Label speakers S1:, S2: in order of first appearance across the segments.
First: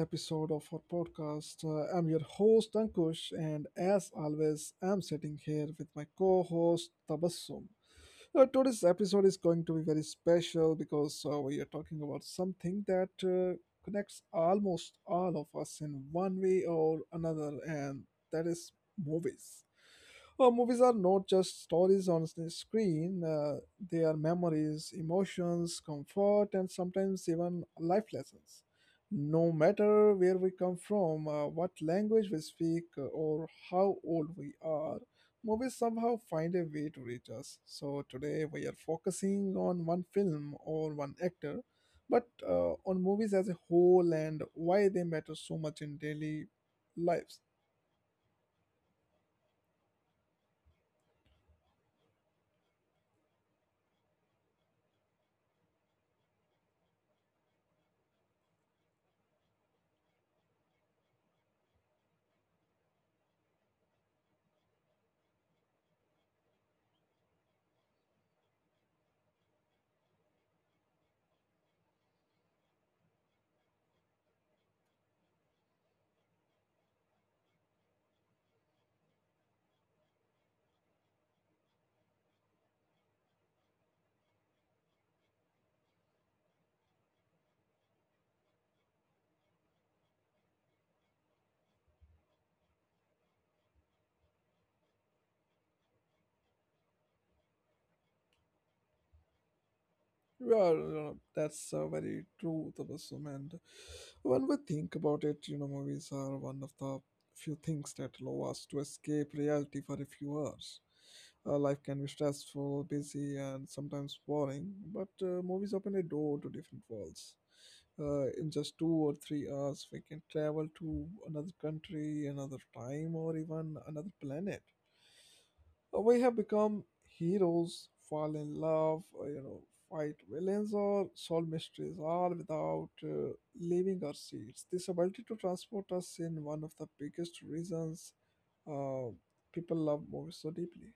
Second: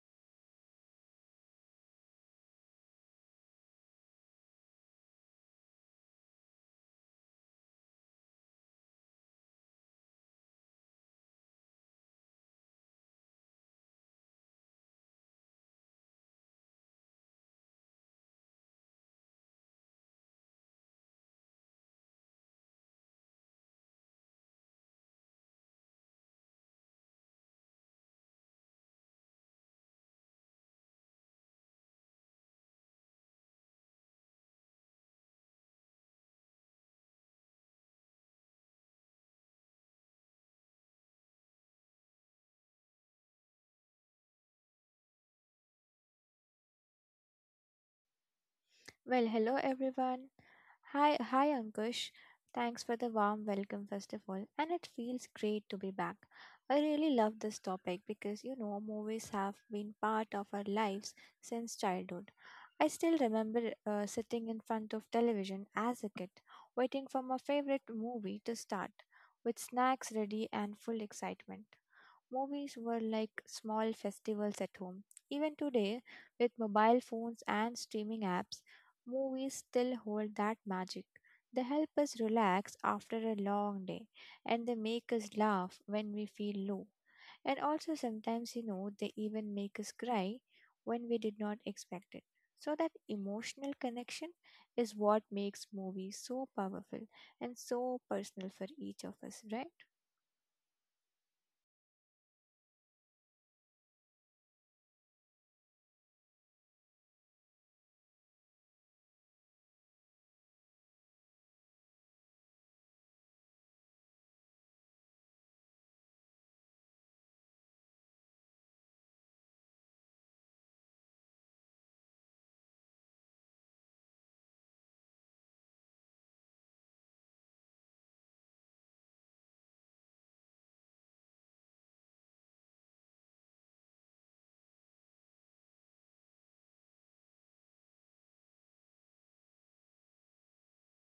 S1: episode of our podcast. I'm your host, Ankush, and as always, I'm sitting here with my co host, Tabassum. Today's episode is going to be very special because we are talking about something that connects almost all of us in one way or another, and that is movies. Movies are not just stories on the screen, they are memories, emotions, comfort, and sometimes even life lessons. No matter where we come from, what language we speak, or how old we are, movies somehow find a way to reach us. So today we are focusing on one film or one actor, but on movies as a whole and why they matter so much in daily lives.
S2: Well, hello everyone. Hi, Ankush. Thanks for the warm welcome, first of all. And it feels great to be back. I really love this topic because you know, movies have been part of our lives since childhood. I still remember sitting in front of television as a kid, waiting for my favorite movie to start, with snacks ready and full excitement. Movies were like small festivals at home. Even today, with mobile phones and streaming apps, movies still hold that magic. They help us relax after a long day, and they make us laugh when we feel low. And also, sometimes, you know, they even make us cry when we did not expect it. So, that emotional connection is what makes movies so powerful and so personal for each of us, right?
S1: Well, you that's very true, Tabassum. And when we think about it, you know, movies are one of the few things that allow us to escape reality for a few hours. Life can be stressful, busy, and sometimes boring, but movies open a door to different worlds. In just 2 or 3 hours, we can travel to another country, another time, or even another planet. We have become heroes, fall in love, you know, fight villains, or solve mysteries, all without leaving our seats. This ability to transport us in one of the biggest reasons uh, people love movies so deeply.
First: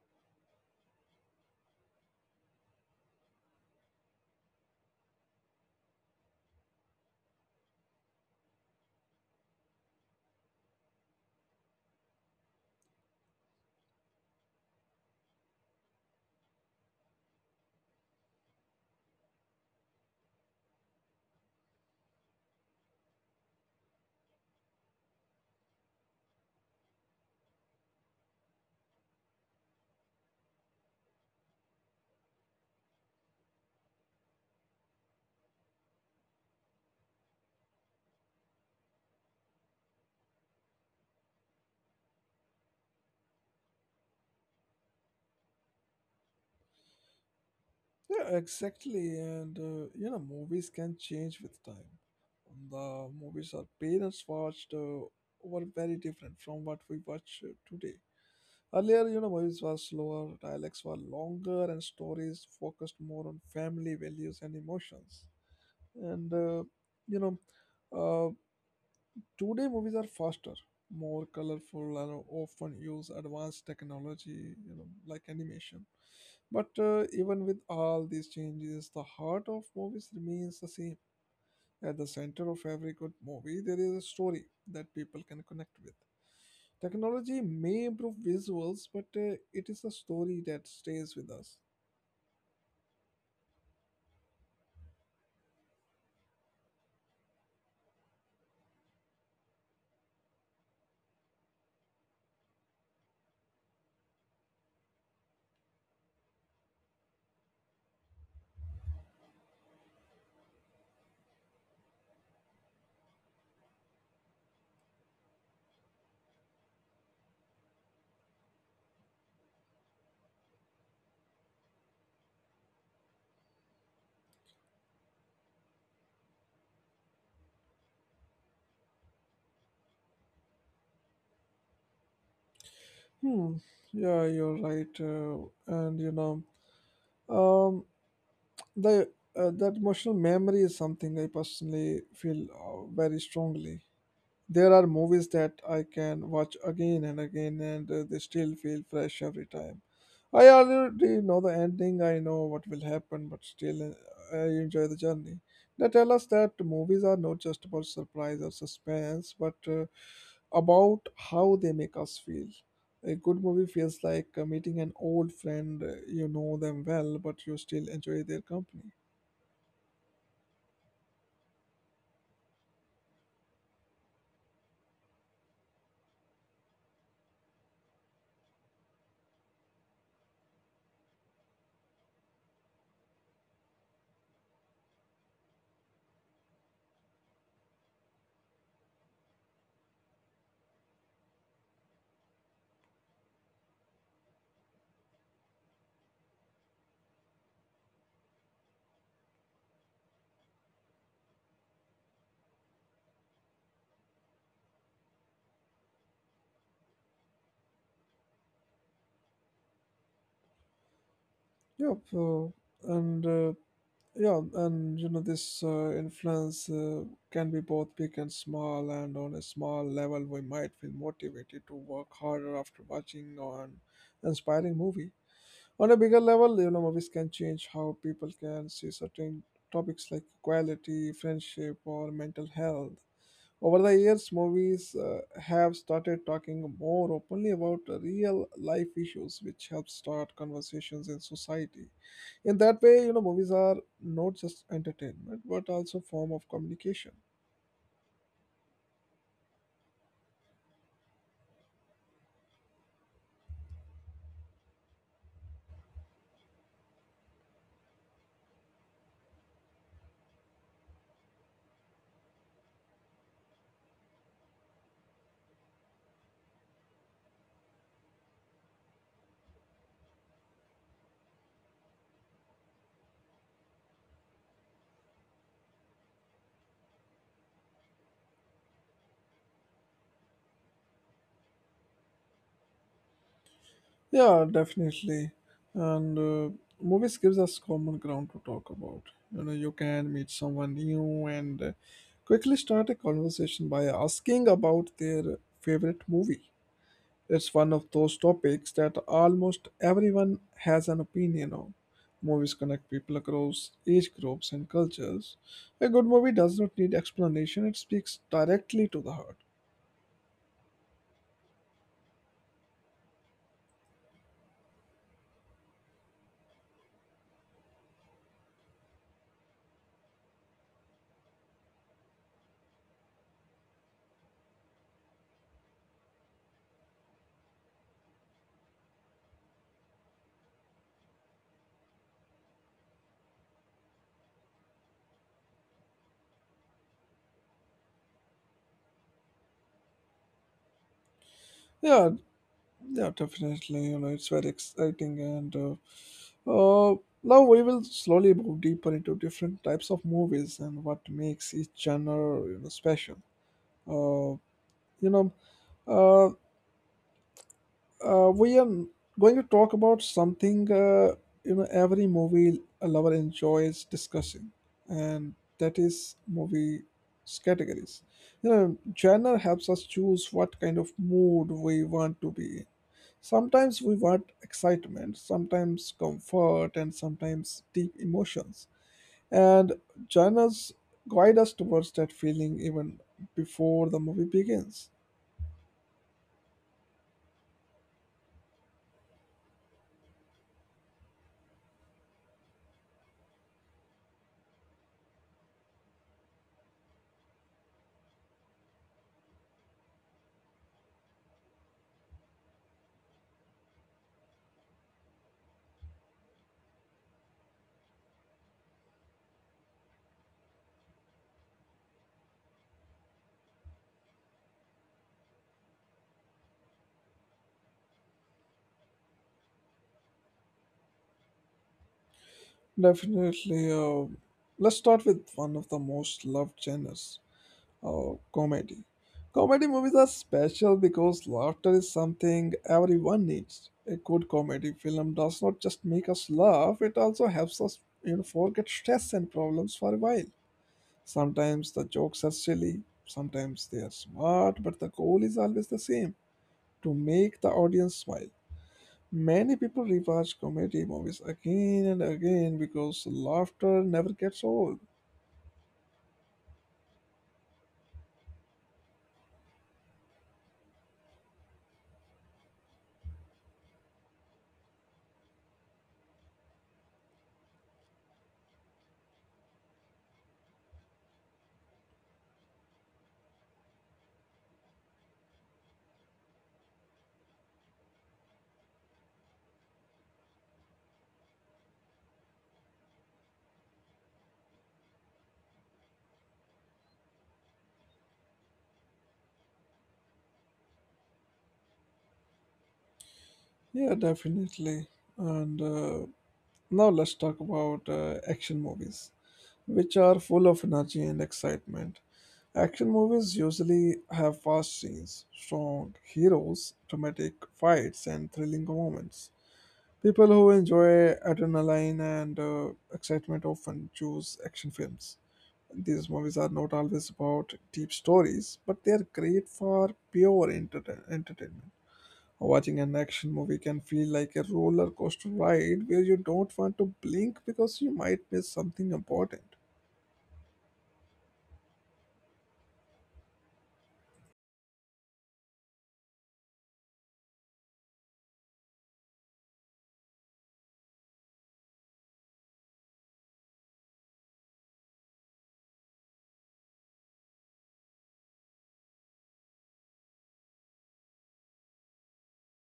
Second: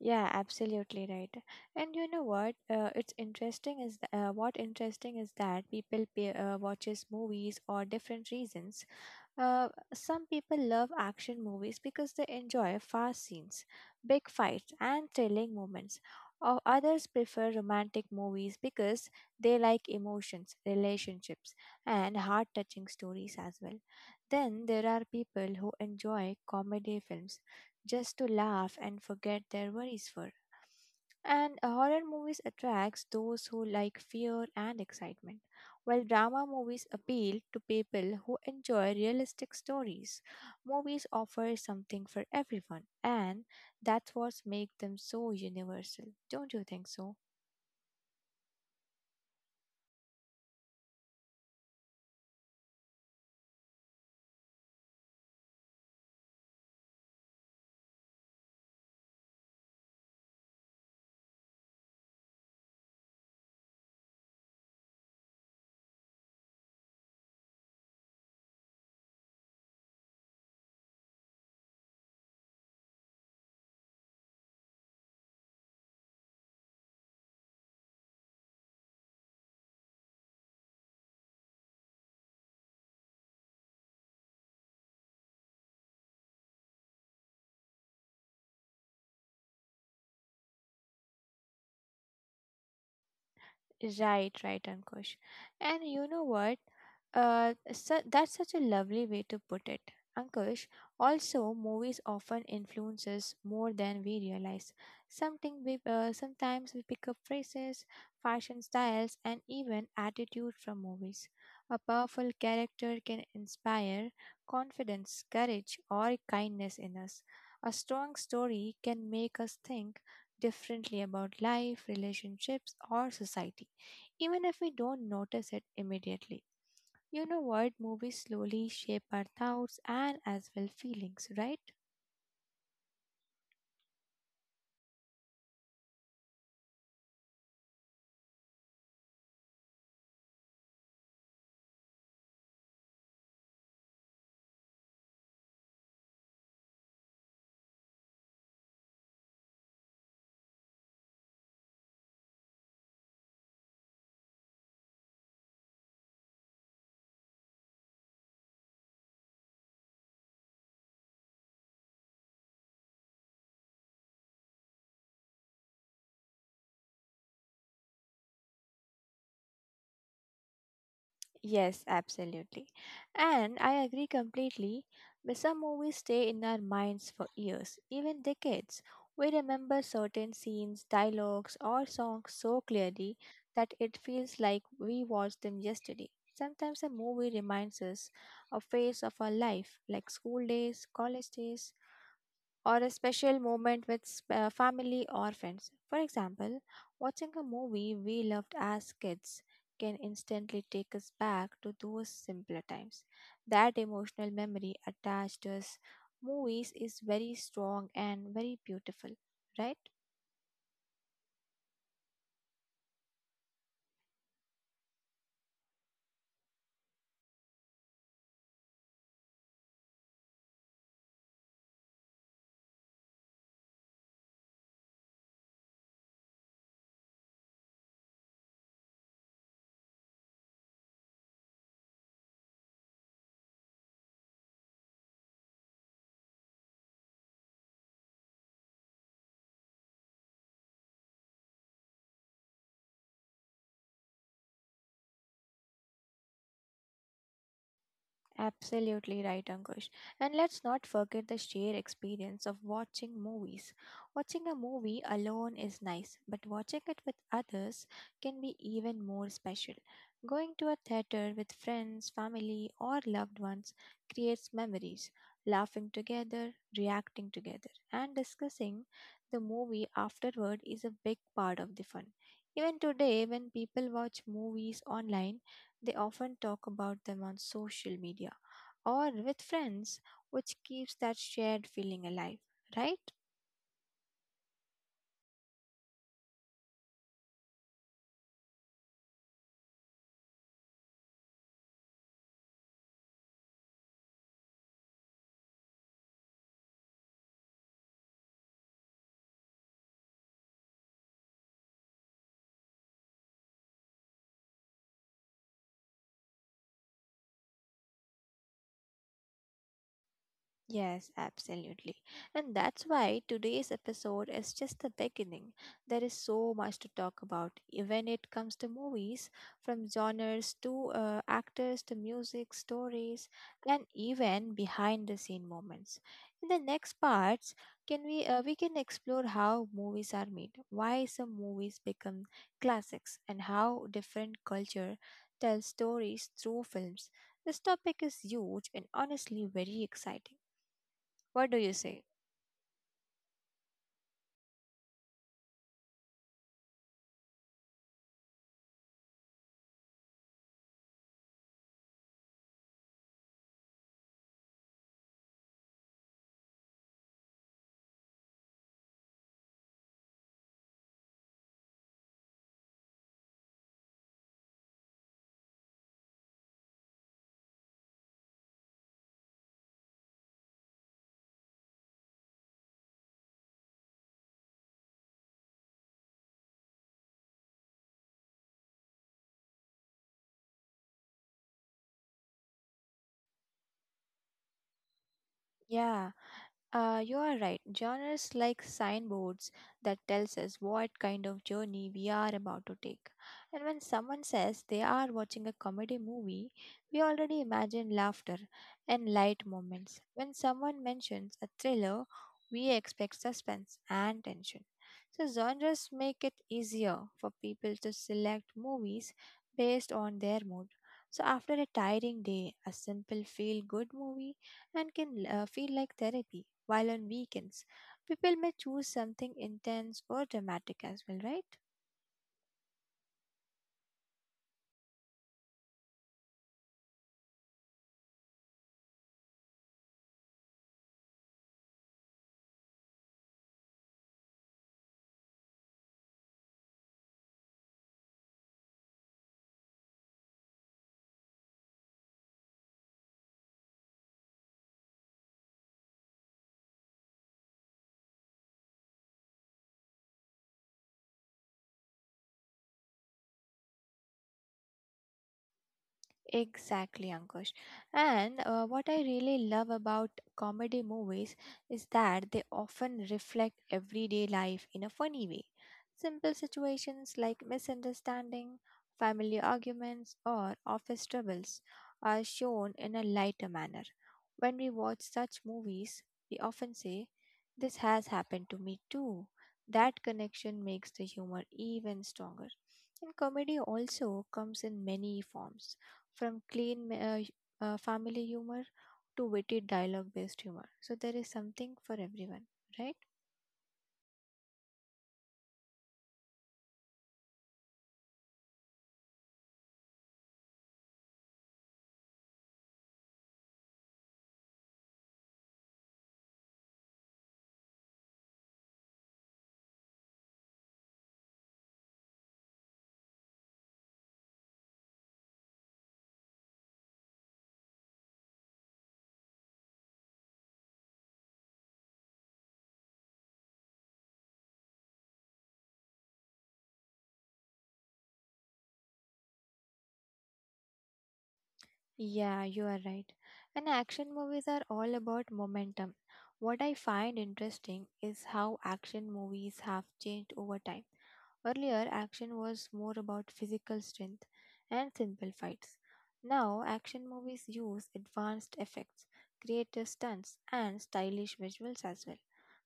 S2: Yeah, absolutely right. And you know what? It's interesting is what interesting is that people pay, watches movies or different reasons. Uh, some people love action movies because they enjoy fast scenes, big fights, and thrilling moments. Or others prefer romantic movies because they like emotions, relationships, and heart touching stories as well. Then there are people who enjoy comedy films just to laugh and forget their worries for. And horror movies attracts those who like fear and excitement. While drama movies appeal to people who enjoy realistic stories, movies offer something for everyone, and that's what makes them so universal. Don't you think so?
S1: Yeah, exactly. And you know, movies can change with time. And the movies our parents watched were very different from what we watch today. Earlier, you know, movies were slower, dialects were longer, and stories focused more on family values and emotions. And uh, you know, uh, Today, movies are faster, more colorful, and often use advanced technology, you know, like animation. But even with all these changes, the heart of movies remains the same. At the center of every good movie, there is a story that people can connect with. Technology may improve visuals, but it is a story that stays with us.
S2: Right, right, Ankush. And you know what? That's such a lovely way to put it. Ankush, also movies often influences more than we realize. Something we Sometimes we pick up phrases, fashion styles, and even attitude from movies. A powerful character can inspire confidence, courage, or kindness in us. A strong story can make us think differently about life, relationships, or society even if we don't notice it immediately. You know what? Movies slowly shape our thoughts and as well feelings, right?
S1: Hmm. Yeah, you're right. And you know, um, the that emotional memory is something I personally feel very strongly. There are movies that I can watch again and again, and they still feel fresh every time. I already know the ending, I know what will happen, but still I enjoy the journey. They tell us that movies are not just about surprise or suspense, but about how they make us feel. A good movie feels like meeting an old friend. You know them well, but you still enjoy their company.
S2: Yes, absolutely. And I agree completely. But some movies stay in our minds for years, even decades. We remember certain scenes, dialogues, or songs so clearly that it feels like we watched them yesterday. Sometimes a movie reminds us a phase of our life, like school days, college days, or a special moment with family or friends. For example, watching a movie we loved as kids can instantly take us back to those simpler times. That emotional memory attached to us movies is very strong and very beautiful, right?
S1: Yep, and yeah, and you know this influence can be both big and small, and on a small level, we might feel motivated to work harder after watching an inspiring movie. On a bigger level, you know, movies can change how people can see certain topics like equality, friendship, or mental health. Over the years, movies have started talking more openly about real life issues, which helps start conversations in society. In that way, you know, movies are not just entertainment but also form of communication.
S2: Absolutely right, Ankush. And let's not forget the sheer experience of watching movies. Watching a movie alone is nice, but watching it with others can be even more special. Going to a theater with friends, family, or loved ones creates memories, laughing together, reacting together, and discussing the movie afterward is a big part of the fun. Even today, when people watch movies online, they often talk about them on social media or with friends, which keeps that shared feeling alive, right?
S1: Yeah, definitely. And movies gives us common ground to talk about. You know, you can meet someone new and quickly start a conversation by asking about their favorite movie. It's one of those topics that almost everyone has an opinion on. Movies connect people across age groups and cultures. A good movie does not need explanation, it speaks directly to the heart.
S2: Yes, absolutely. And that's why today's episode is just the beginning. There is so much to talk about when it comes to movies, from genres to actors to music, stories, and even behind the scene moments. In the next parts, can we can explore how movies are made, why some movies become classics, and how different culture tells stories through films. This topic is huge and honestly very exciting. What do you say?
S1: Yeah, yeah, definitely. You know, it's very exciting, and now we will slowly move deeper into different types of movies and what makes each genre, you know, special. Uh, you know, uh, we are going to talk about something you know, every movie lover enjoys discussing, and that is movie categories. You know, genre helps us choose what kind of mood we want to be in. Sometimes we want excitement, sometimes comfort, and sometimes deep emotions. And genres guide us towards that feeling even before the movie begins.
S2: Yeah, you are right. Genres like signboards that tells us what kind of journey we are about to take. And when someone says they are watching a comedy movie, we already imagine laughter and light moments. When someone mentions a thriller, we expect suspense and tension. So genres make it easier for people to select movies based on their mood. So after a tiring day, a simple feel good movie and can feel like therapy, while on weekends, people may choose something intense or dramatic as well, right?
S1: Definitely. Let's start with one of the most loved genres, comedy. Comedy movies are special because laughter is something everyone needs. A good comedy film does not just make us laugh; it also helps us, you know, forget stress and problems for a while. Sometimes the jokes are silly, sometimes they are smart, but the goal is always the same to make the audience smile. Many people rewatch comedy movies again and again because laughter never gets old.
S2: Exactly, Ankush. And what I really love about comedy movies is that they often reflect everyday life in a funny way. Simple situations like misunderstanding, family arguments, or office troubles are shown in a lighter manner. When we watch such movies, we often say, this has happened to me too. That connection makes the humor even stronger. And comedy also comes in many forms from clean family humor to witty dialogue based humor. So there is something for everyone, right?
S1: Yeah, definitely. And now let's talk about action movies, which are full of energy and excitement. Action movies usually have fast scenes, strong heroes, dramatic fights, and thrilling moments. People who enjoy adrenaline and excitement often choose action films. These movies are not always about deep stories, but they are great for pure entertainment. Watching an action movie can feel like a roller coaster ride where you don't want to blink because you might miss something important.
S2: Yeah, you are right. And action movies are all about momentum. What I find interesting is how action movies have changed over time. Earlier, action was more about physical strength and simple fights. Now, action movies use advanced effects, creative stunts, and stylish visuals as well.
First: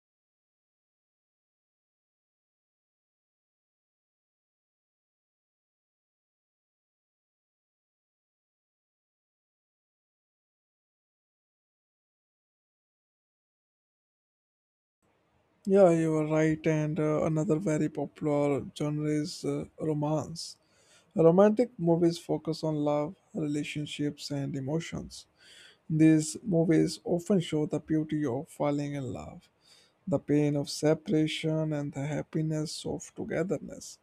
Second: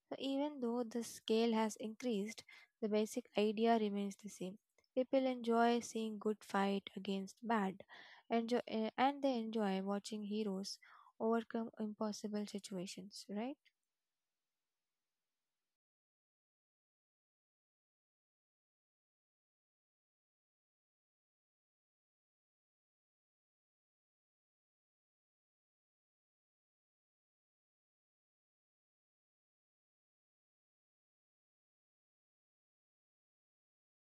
S2: So, even though the scale has increased, the basic idea remains the same. People enjoy seeing good fight against bad, and they enjoy watching heroes overcome impossible situations, right?
S1: Yeah, you are right. And another very popular genre is romance. Romantic movies focus on love, relationships, and emotions. These movies often show the beauty of falling in love, the pain of separation, and the happiness of togetherness.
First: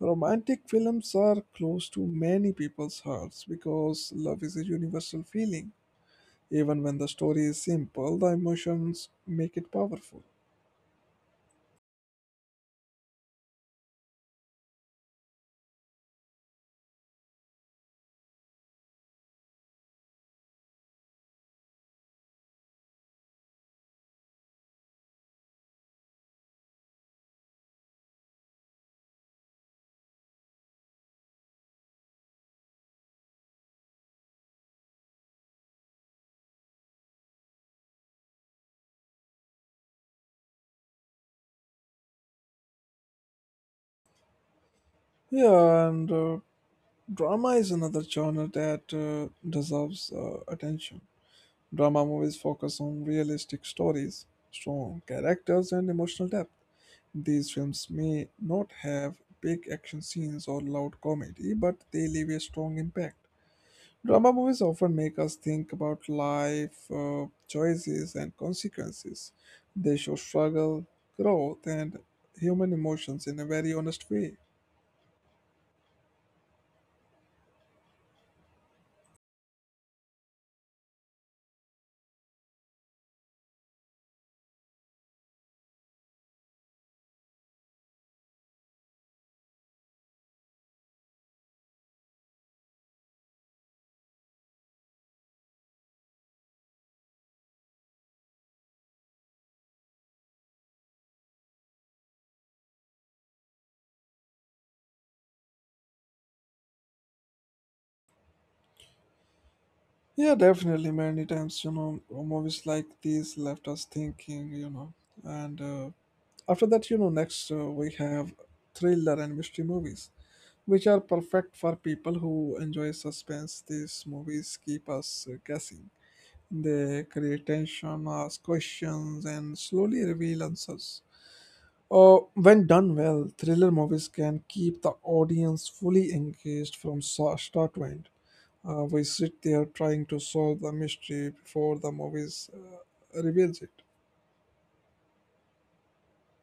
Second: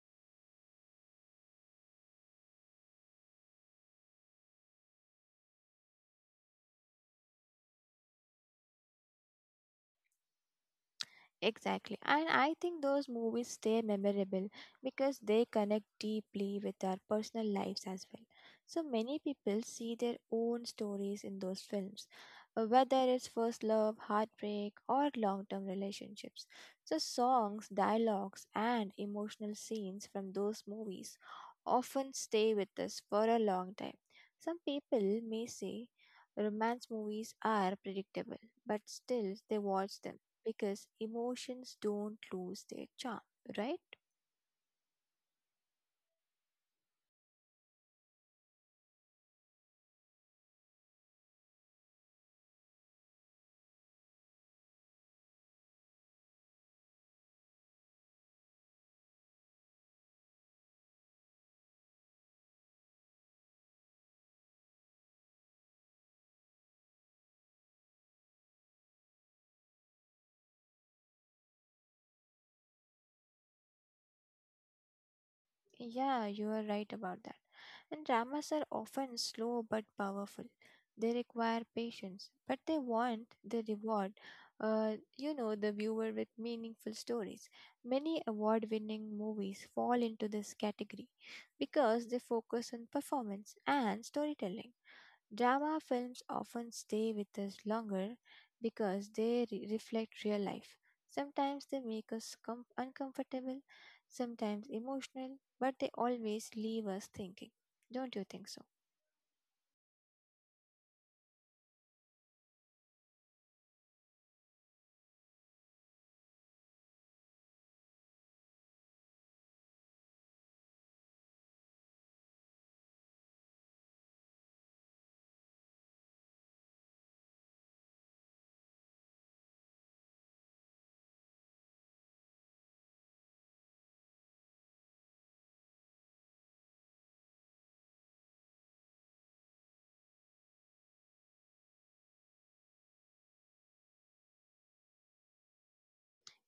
S1: Romantic films are close to many people's hearts because love is a universal feeling. Even when the story is simple, the emotions make it powerful.
S2: Exactly. And I think those movies stay memorable because they connect deeply with our personal lives as well. So many people see their own stories in those films, whether it's first love, heartbreak, or long term relationships. So, songs, dialogues, and emotional scenes from those movies often stay with us for a long time. Some people may say romance movies are predictable, but still they watch them because emotions don't lose their charm, right?
S1: Yeah, and drama is another genre that deserves attention. Drama movies focus on realistic stories, strong characters, and emotional depth. These films may not have big action scenes or loud comedy, but they leave a strong impact. Drama movies often make us think about life, choices, and consequences. They show struggle, growth, and human emotions in a very honest way.
S2: Yeah, you are right about that. And dramas are often slow but powerful. They require patience, but they want the reward, you know, the viewer with meaningful stories. Many award winning movies fall into this category because they focus on performance and storytelling. Drama films often stay with us longer because they reflect real life. Sometimes they make us uncomfortable, sometimes emotional, but they always leave us thinking. Don't you think so?
S1: Yeah, definitely. Many times, you know, movies like these left us thinking, you know, and after that, you know, next we have thriller and mystery movies, which are perfect for people who enjoy suspense. These movies keep us guessing. They create tension, ask questions, and slowly reveal answers. Or when done well, thriller movies can keep the audience fully engaged from start to end. We sit there trying to solve the mystery before the movies reveals it.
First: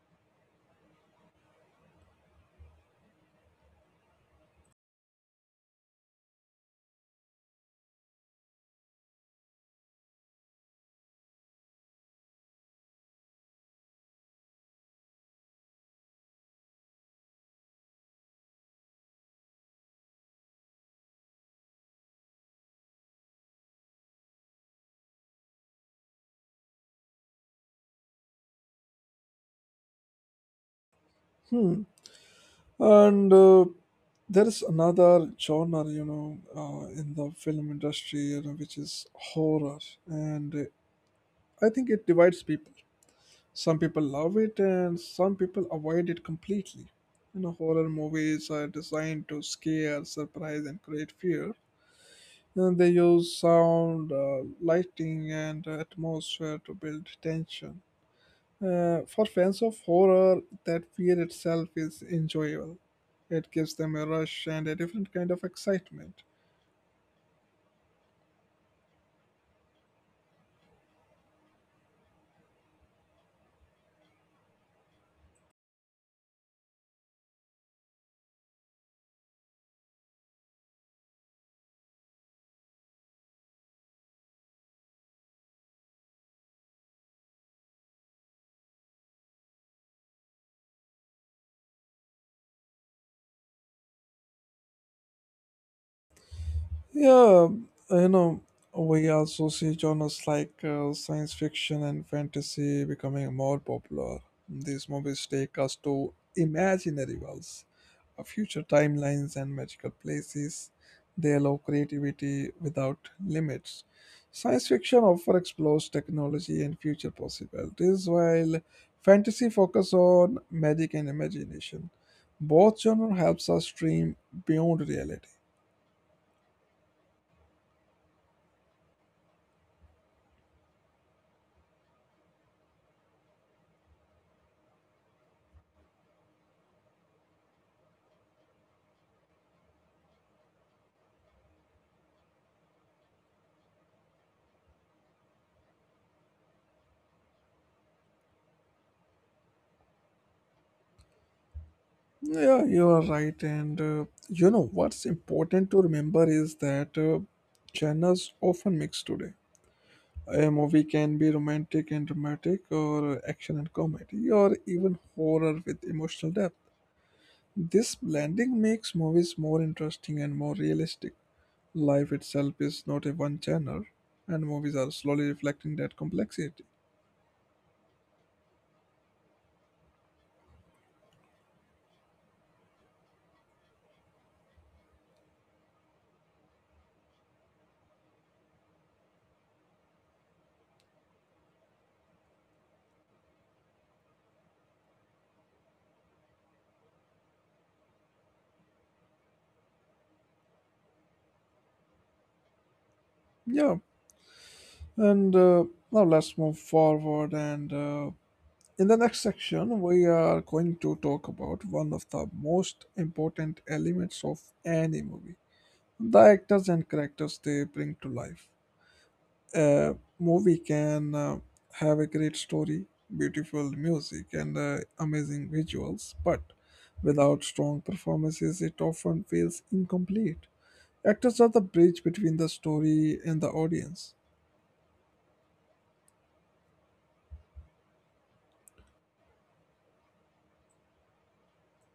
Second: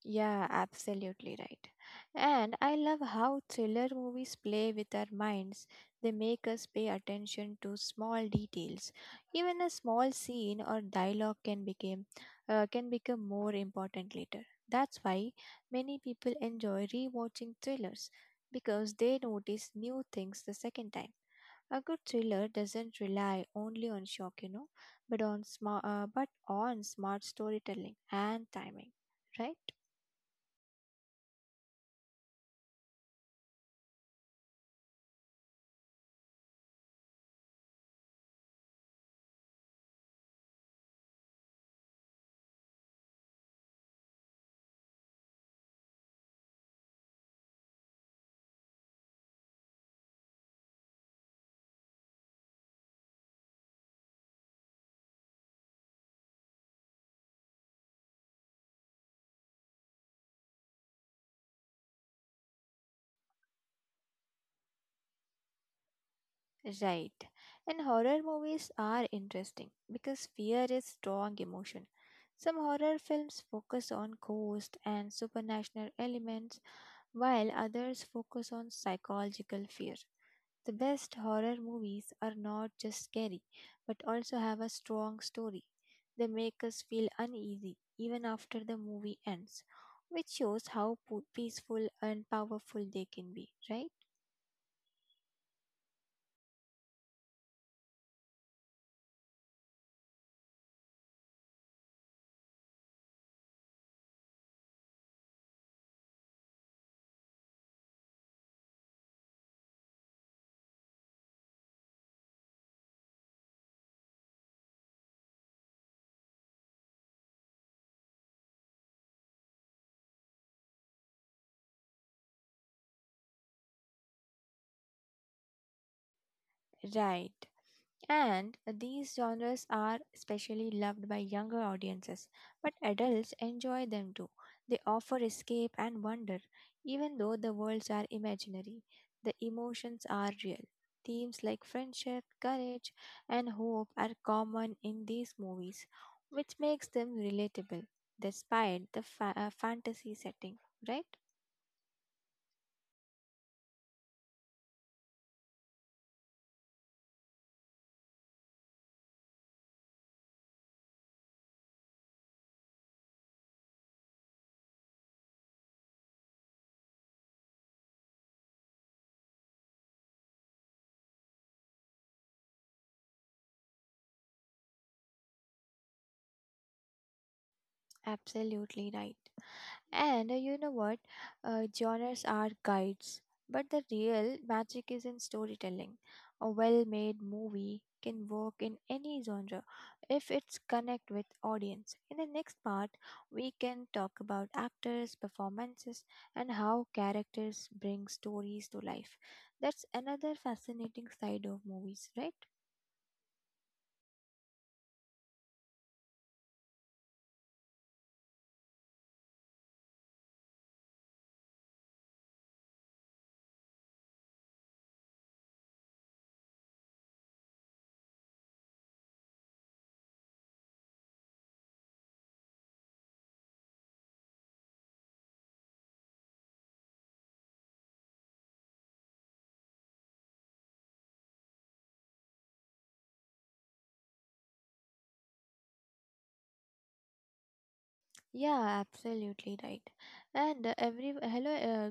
S2: Yeah, absolutely right. And I love how thriller movies play with our minds. They make us pay attention to small details. Even a small scene or dialogue can become more important later. That's why many people enjoy rewatching thrillers because they notice new things the second time. A good thriller doesn't rely only on shock, you know, but on smart storytelling and timing, right?
S1: And there is another genre, you know, in the film industry, you know, which is horror. And I think it divides people. Some people love it and some people avoid it completely. You know, horror movies are designed to scare, surprise, and create fear. And they use sound, lighting, and atmosphere to build tension. For fans of horror, that fear itself is enjoyable. It gives them a rush and a different kind of excitement.
S2: Right. And horror movies are interesting because fear is strong emotion. Some horror films focus on ghosts and supernatural elements while others focus on psychological fear. The best horror movies are not just scary but also have a strong story. They make us feel uneasy even after the movie ends, which shows how peaceful and powerful they can be, right?
S1: Yeah, you know, we also see genres like science fiction and fantasy becoming more popular. These movies take us to imaginary worlds, future timelines, and magical places. They allow creativity without limits. Science fiction often explores technology and future possibilities, while fantasy focuses on magic and imagination. Both genres helps us dream beyond reality.
S2: Right. And these genres are especially loved by younger audiences, but adults enjoy them too. They offer escape and wonder, even though the worlds are imaginary. The emotions are real. Themes like friendship, courage, and hope are common in these movies, which makes them relatable despite the fantasy setting, right?
S1: Yeah, you are right. And you know what's important to remember is that genres often mix today. A movie can be romantic and dramatic, or action and comedy, or even horror with emotional depth. This blending makes movies more interesting and more realistic. Life itself is not a one genre, and movies are slowly reflecting that complexity.
S2: Absolutely right. And you know what? Genres are guides, but the real magic is in storytelling. A well made movie can work in any genre if it's connect with audience. In the next part, we can talk about actors, performances, and how characters bring stories to life. That's another fascinating side of movies, right?
S1: Yeah, and now let's move forward, and in the next section, we are going to talk about one of the most important elements of any movie, the actors and characters they bring to life. A movie can have a great story, beautiful music, and amazing visuals, but without strong performances, it often feels incomplete. Actors are the bridge between the story and the audience.
S2: Yeah, absolutely right. And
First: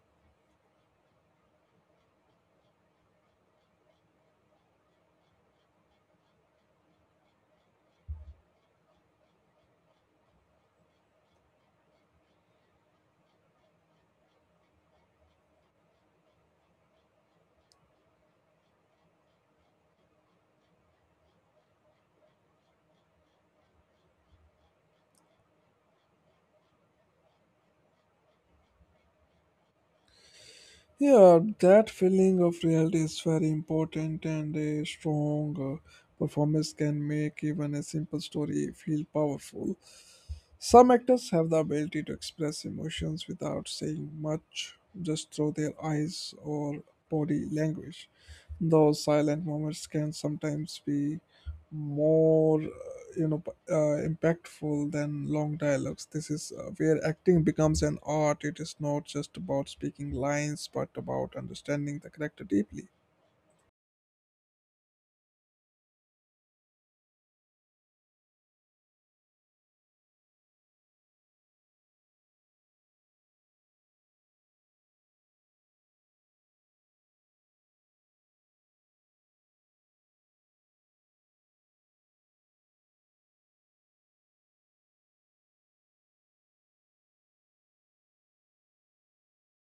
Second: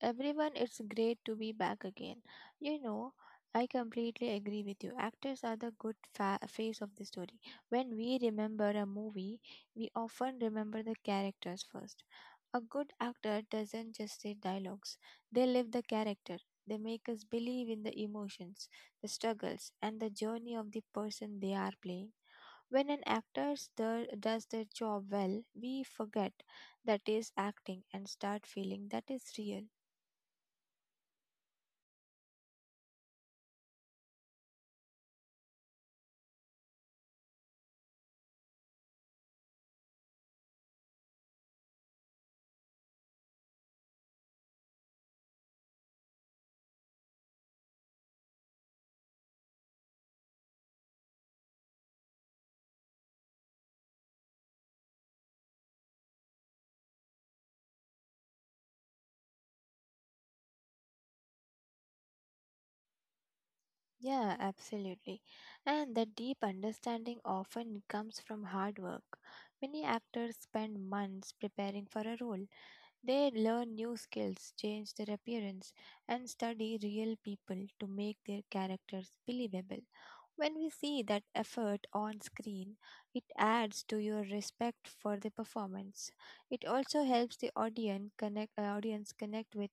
S2: everyone, it's great to be back again. You know, I completely agree with you. Actors are the good face of the story. When we remember a movie, we often remember the characters first. A good actor doesn't just say dialogues; they live the character. They make us believe in the emotions, the struggles, and the journey of the person they are playing. When an actor does their job well, we forget that is acting and start feeling that is real.
S1: Yeah, that feeling of reality is very important, and a strong performance can make even a simple story feel powerful. Some actors have the ability to express emotions without saying much, just through their eyes or body language. Those silent moments can sometimes be more, you know, impactful than long dialogues. This is where acting becomes an art. It is not just about speaking lines but about understanding the character deeply.
S2: Yeah, absolutely. And that deep understanding often comes from hard work. Many actors spend months preparing for a role. They learn new skills, change their appearance, and study real people to make their characters believable. When we see that effort on screen, it adds to your respect for the performance. It also helps the audience connect with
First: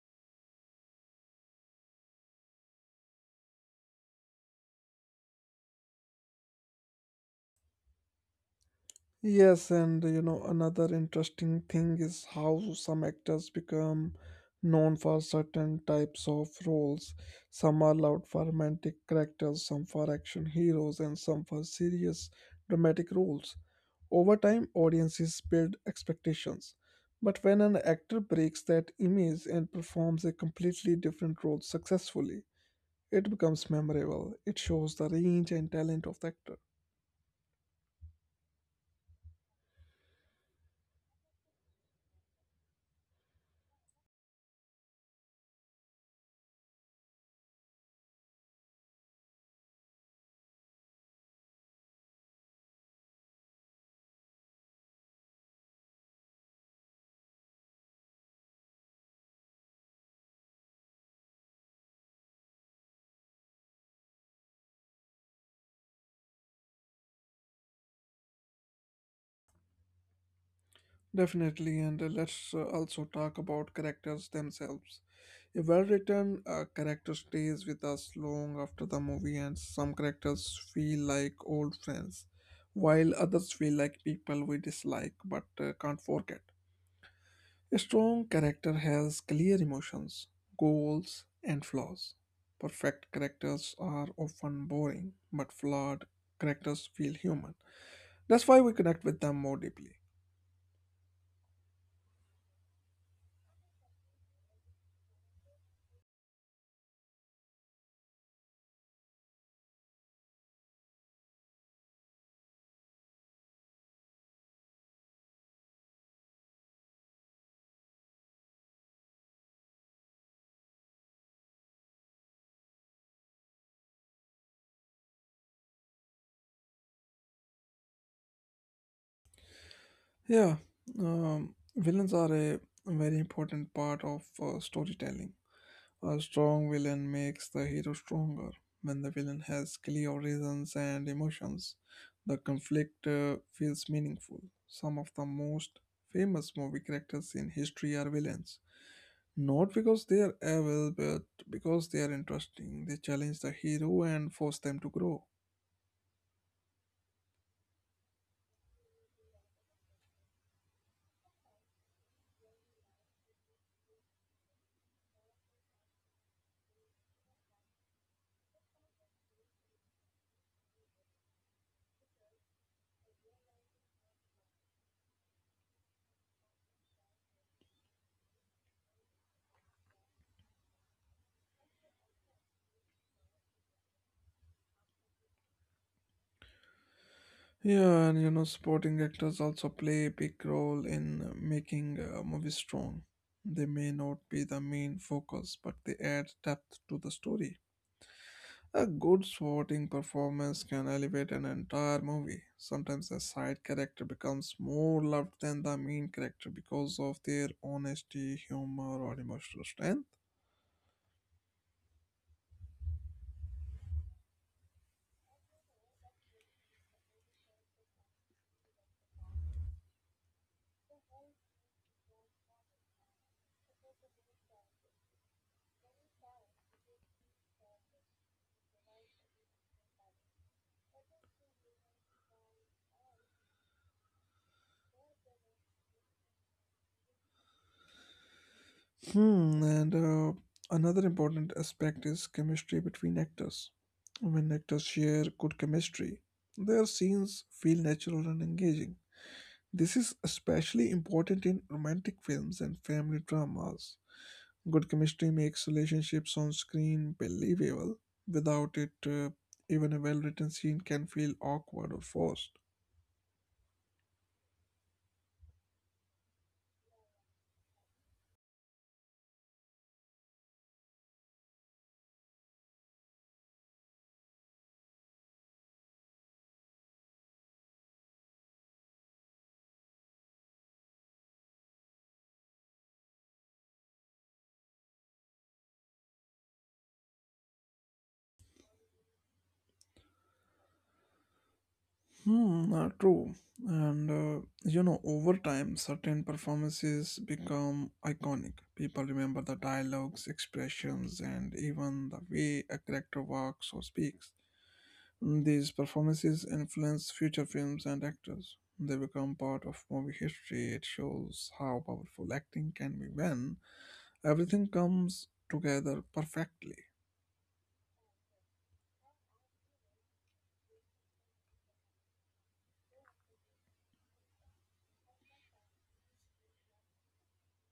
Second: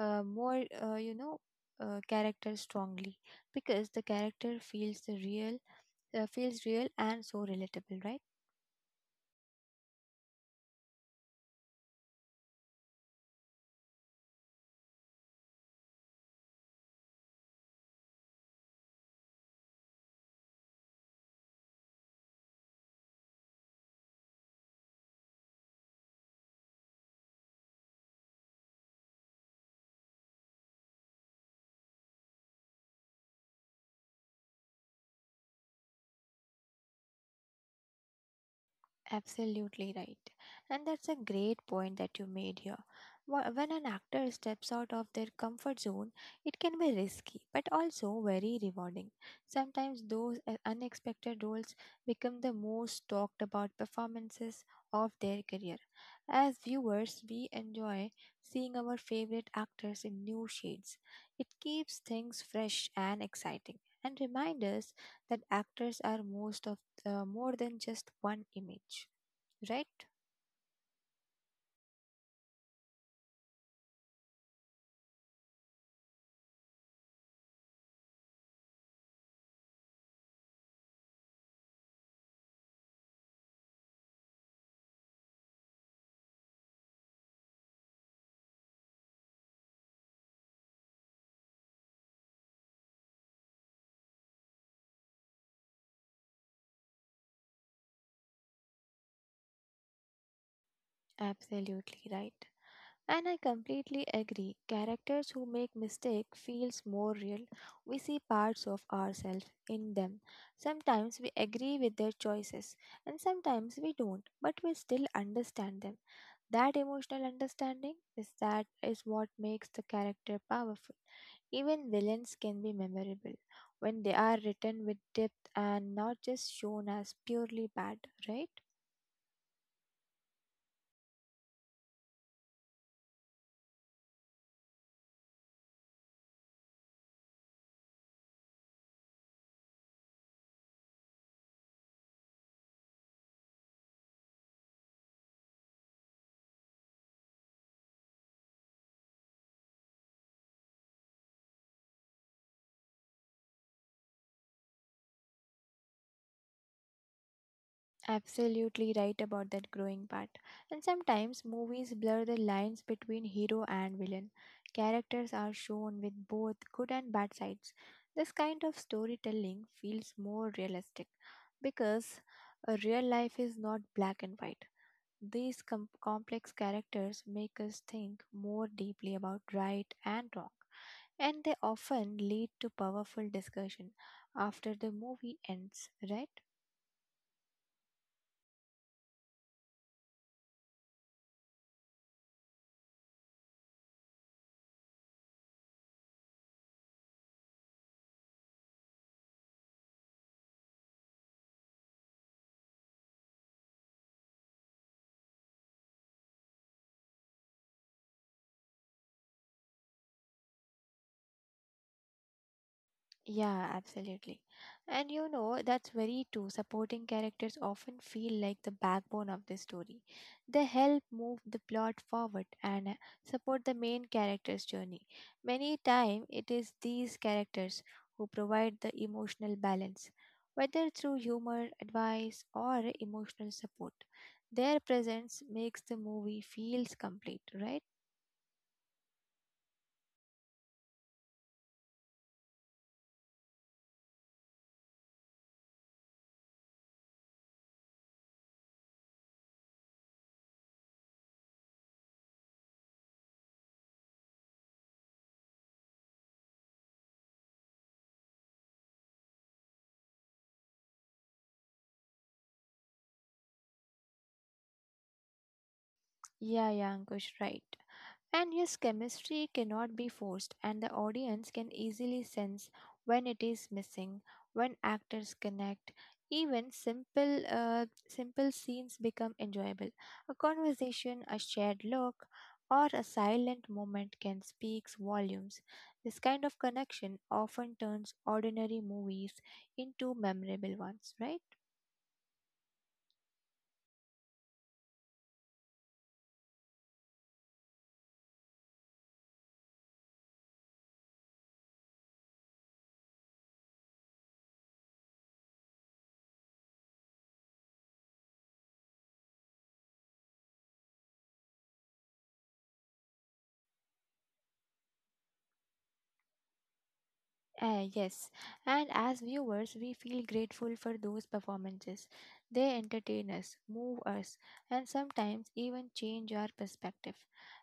S2: more you know characters strongly because the character feels the real feels real and so relatable, right?
S1: Yes, and you know, another interesting thing is how some actors become known for certain types of roles. Some are loved for romantic characters, some for action heroes, and some for serious dramatic roles. Over time, audiences build expectations. But when an actor breaks that image and performs a completely different role successfully, it becomes memorable. It shows the range and talent of the actor.
S2: Absolutely right. And that's a great point that you made here. When an actor steps out of their comfort zone, it can be risky, but also very rewarding. Sometimes those unexpected roles become the most talked about performances of their career. As viewers, we enjoy seeing our favorite actors in new shades. It keeps things fresh and exciting and reminds us that actors are most of the, more than just one image, right?
S1: Definitely, and let's also talk about characters themselves. A well written character stays with us long after the movie, and some characters feel like old friends, while others feel like people we dislike but can't forget. A strong character has clear emotions, goals, and flaws. Perfect characters are often boring, but flawed characters feel human. That's why we connect with them more deeply.
S2: Absolutely right. And I completely agree. Characters who make mistake feels more real. We see parts of ourselves in them. Sometimes we agree with their choices and sometimes we don't, but we still understand them. That emotional understanding is that is what makes the character powerful. Even villains can be memorable when they are written with depth and not just shown as purely bad, right?
S1: Yeah, villains are a very important part of storytelling. A strong villain makes the hero stronger. When the villain has clear reasons and emotions, the conflict feels meaningful. Some of the most famous movie characters in history are villains. Not because they are evil, but because they are interesting. They challenge the hero and force them to grow.
S2: Absolutely right about that growing part. And sometimes movies blur the lines between hero and villain. Characters are shown with both good and bad sides. This kind of storytelling feels more realistic because a real life is not black and white. These complex characters make us think more deeply about right and wrong, and they often lead to powerful discussion after the movie ends, right?
S1: Yeah, and you know, supporting actors also play a big role in making a movie strong. They may not be the main focus, but they add depth to the story. A good supporting performance can elevate an entire movie. Sometimes a side character becomes more loved than the main character because of their honesty, humor, or emotional strength.
S2: Yeah, absolutely. And you know, that's very true. Supporting characters often feel like the backbone of the story. They help move the plot forward and support the main character's journey. Many times, it is these characters who provide the emotional balance, whether through humor, advice, or emotional support. Their presence makes the movie feels complete, right?
S1: Hmm, and another important aspect is chemistry between actors. When actors share good chemistry, their scenes feel natural and engaging. This is especially important in romantic films and family dramas. Good chemistry makes relationships on screen believable. Without it, even a well written scene can feel awkward or forced.
S2: Yeah, yeah, Ankush, right. And yes, chemistry cannot be forced, and the audience can easily sense when it is missing, when actors connect. Even simple scenes become enjoyable. A conversation, a shared look, or a silent moment can speak volumes. This kind of connection often turns ordinary movies into memorable ones, right?
S1: Hmm, true. And you know, over time, certain performances become iconic. People remember the dialogues, expressions, and even the way a character walks or speaks. Hmm, these performances influence future films and actors. They become part of movie history. It shows how powerful acting can be when everything comes together perfectly.
S2: Yes, and as viewers, we feel grateful for those performances. They entertain us, move us, and sometimes even change our perspective.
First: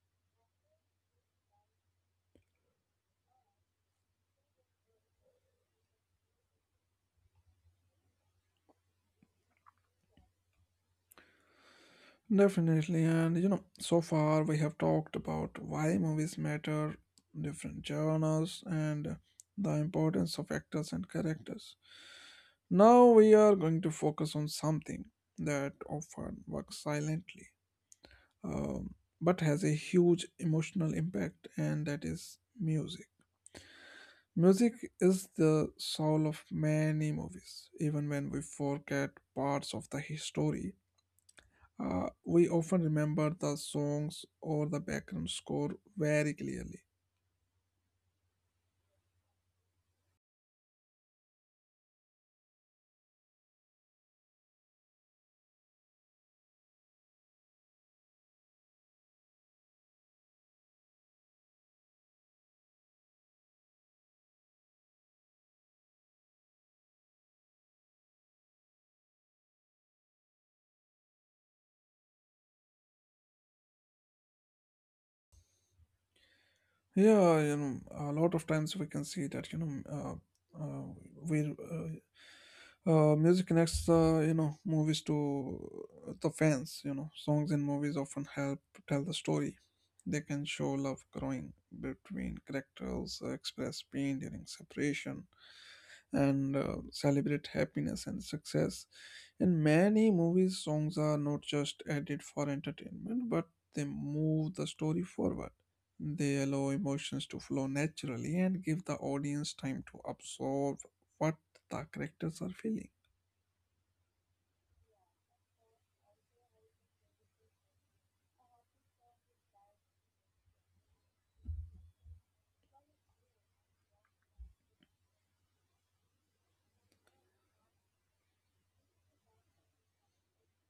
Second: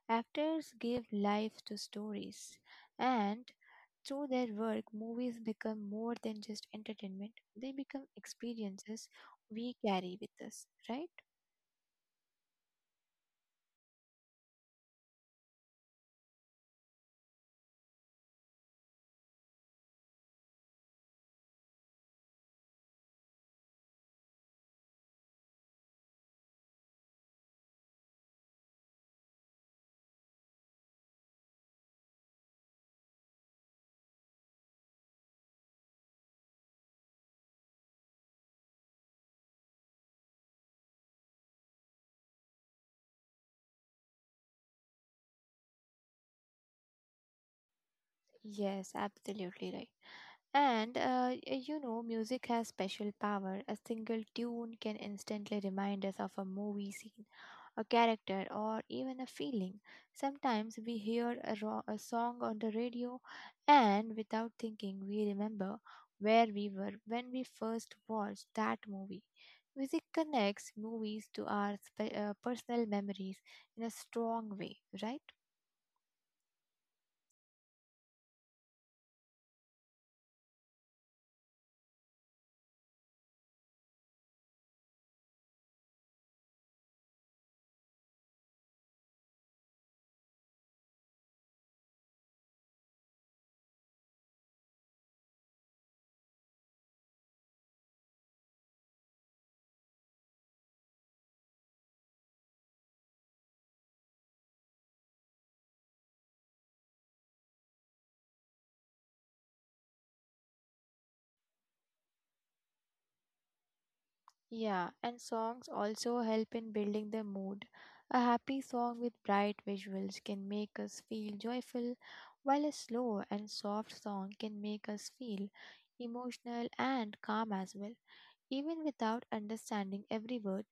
S2: Actors give life to stories, and through their work, movies become more than just entertainment, they become experiences we carry with us, right?
S1: Definitely, and you know, so far we have talked about why movies matter, different genres, and the importance of actors and characters. Now we are going to focus on something that often works silently, um, but has a huge emotional impact, and that is music. Music is the soul of many movies, even when we forget parts of the history we often remember the songs or the background score very clearly.
S2: Yes, absolutely right. And you know, music has special power. A single tune can instantly remind us of a movie scene, a character, or even a feeling. Sometimes we hear a song on the radio, and without thinking, we remember where we were when we first watched that movie. Music connects movies to our personal memories in a strong way, right?
S1: Yeah, you know, a lot of times we can see that, you know, uh, we music connects the, you know, movies to the fans. You know, songs in movies often help tell the story. They can show love growing between characters, express pain during separation, and celebrate happiness and success. In many movies, songs are not just added for entertainment, but they move the story forward. They allow emotions to flow naturally and give the audience time to absorb what the characters are feeling.
S2: Yeah, and songs also help in building the mood. A happy song with bright visuals can make us feel joyful, while a slow and soft song can make us feel emotional and calm as well. Even without understanding every word,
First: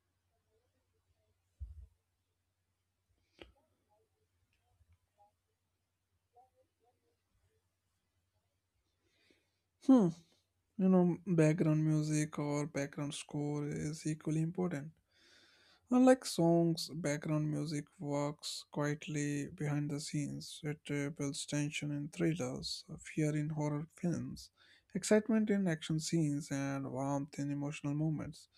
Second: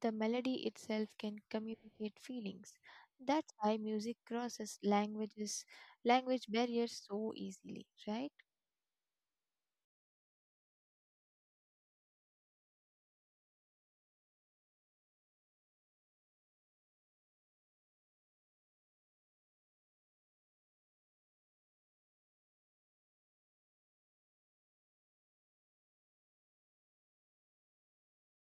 S2: the melody itself can communicate feelings. That's why music crosses language barriers so easily, right?
S1: Hmm. You know, background music or background score is equally important. Unlike songs, background music works quietly behind the scenes. It builds tension in thrillers, fear in horror films, excitement in action scenes, and warmth in emotional moments.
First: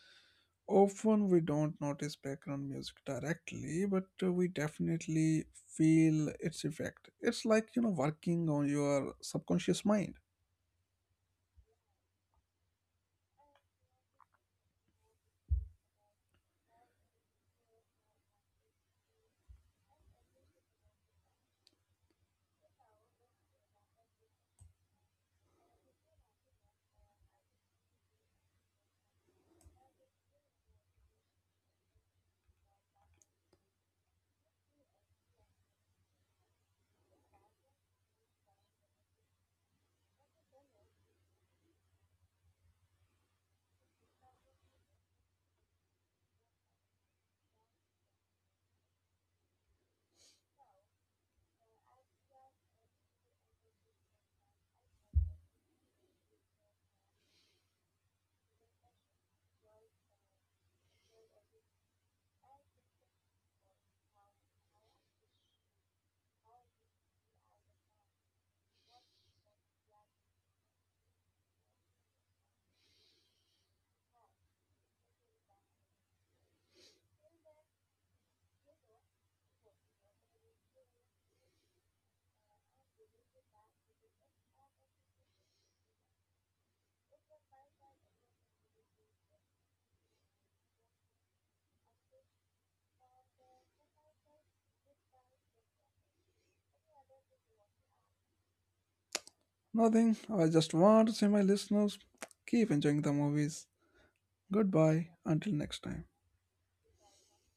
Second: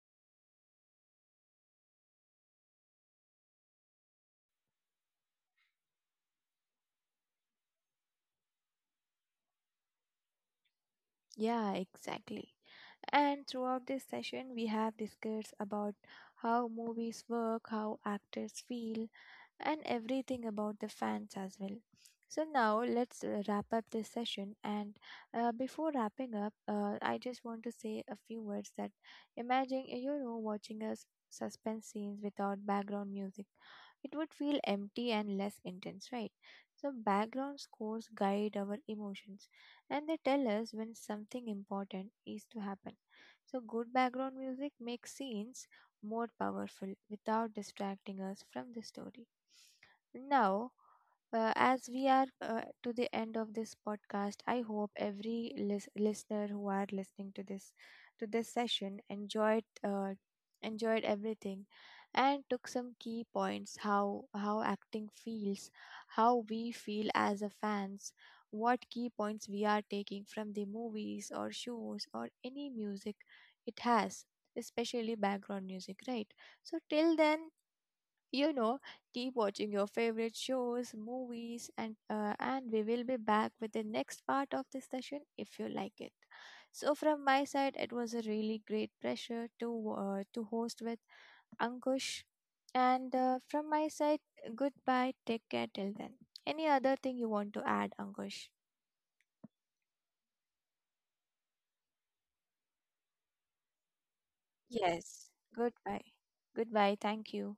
S1: Often we don't notice background music directly, but we definitely feel its effect. It's like, you know, working on your subconscious mind.
S2: Yeah, exactly. And throughout this session, we have discussed about how movies work, how actors feel, and everything about the fans as well. So now let's wrap up this session. And before wrapping up, I just want to say a few words that imagine you know, watching a suspense scenes without background music, it would feel empty and less intense, right? So background scores guide our emotions, and they tell us when something important is to happen. So good background music makes scenes more powerful without distracting us from the story. Now, as we are to the end of this podcast, I hope every listener who are listening to this session enjoyed everything and took some key points, how acting feels, how we feel as a fans, what key points we are taking from the movies or shows or any music it has, especially background music, right? So till then, you know, keep watching your favorite shows, movies, and and we will be back with the next part of this session if you like it. So from my side, it was a really great pleasure to host with Ankush. And from my side, goodbye, take care, till then. Any other thing you want to add, Ankush?
S1: Nothing, I just want to say, my listeners, keep enjoying the movies. Goodbye,
S2: Yes.
S1: until next time.
S2: Goodbye. Goodbye, thank you.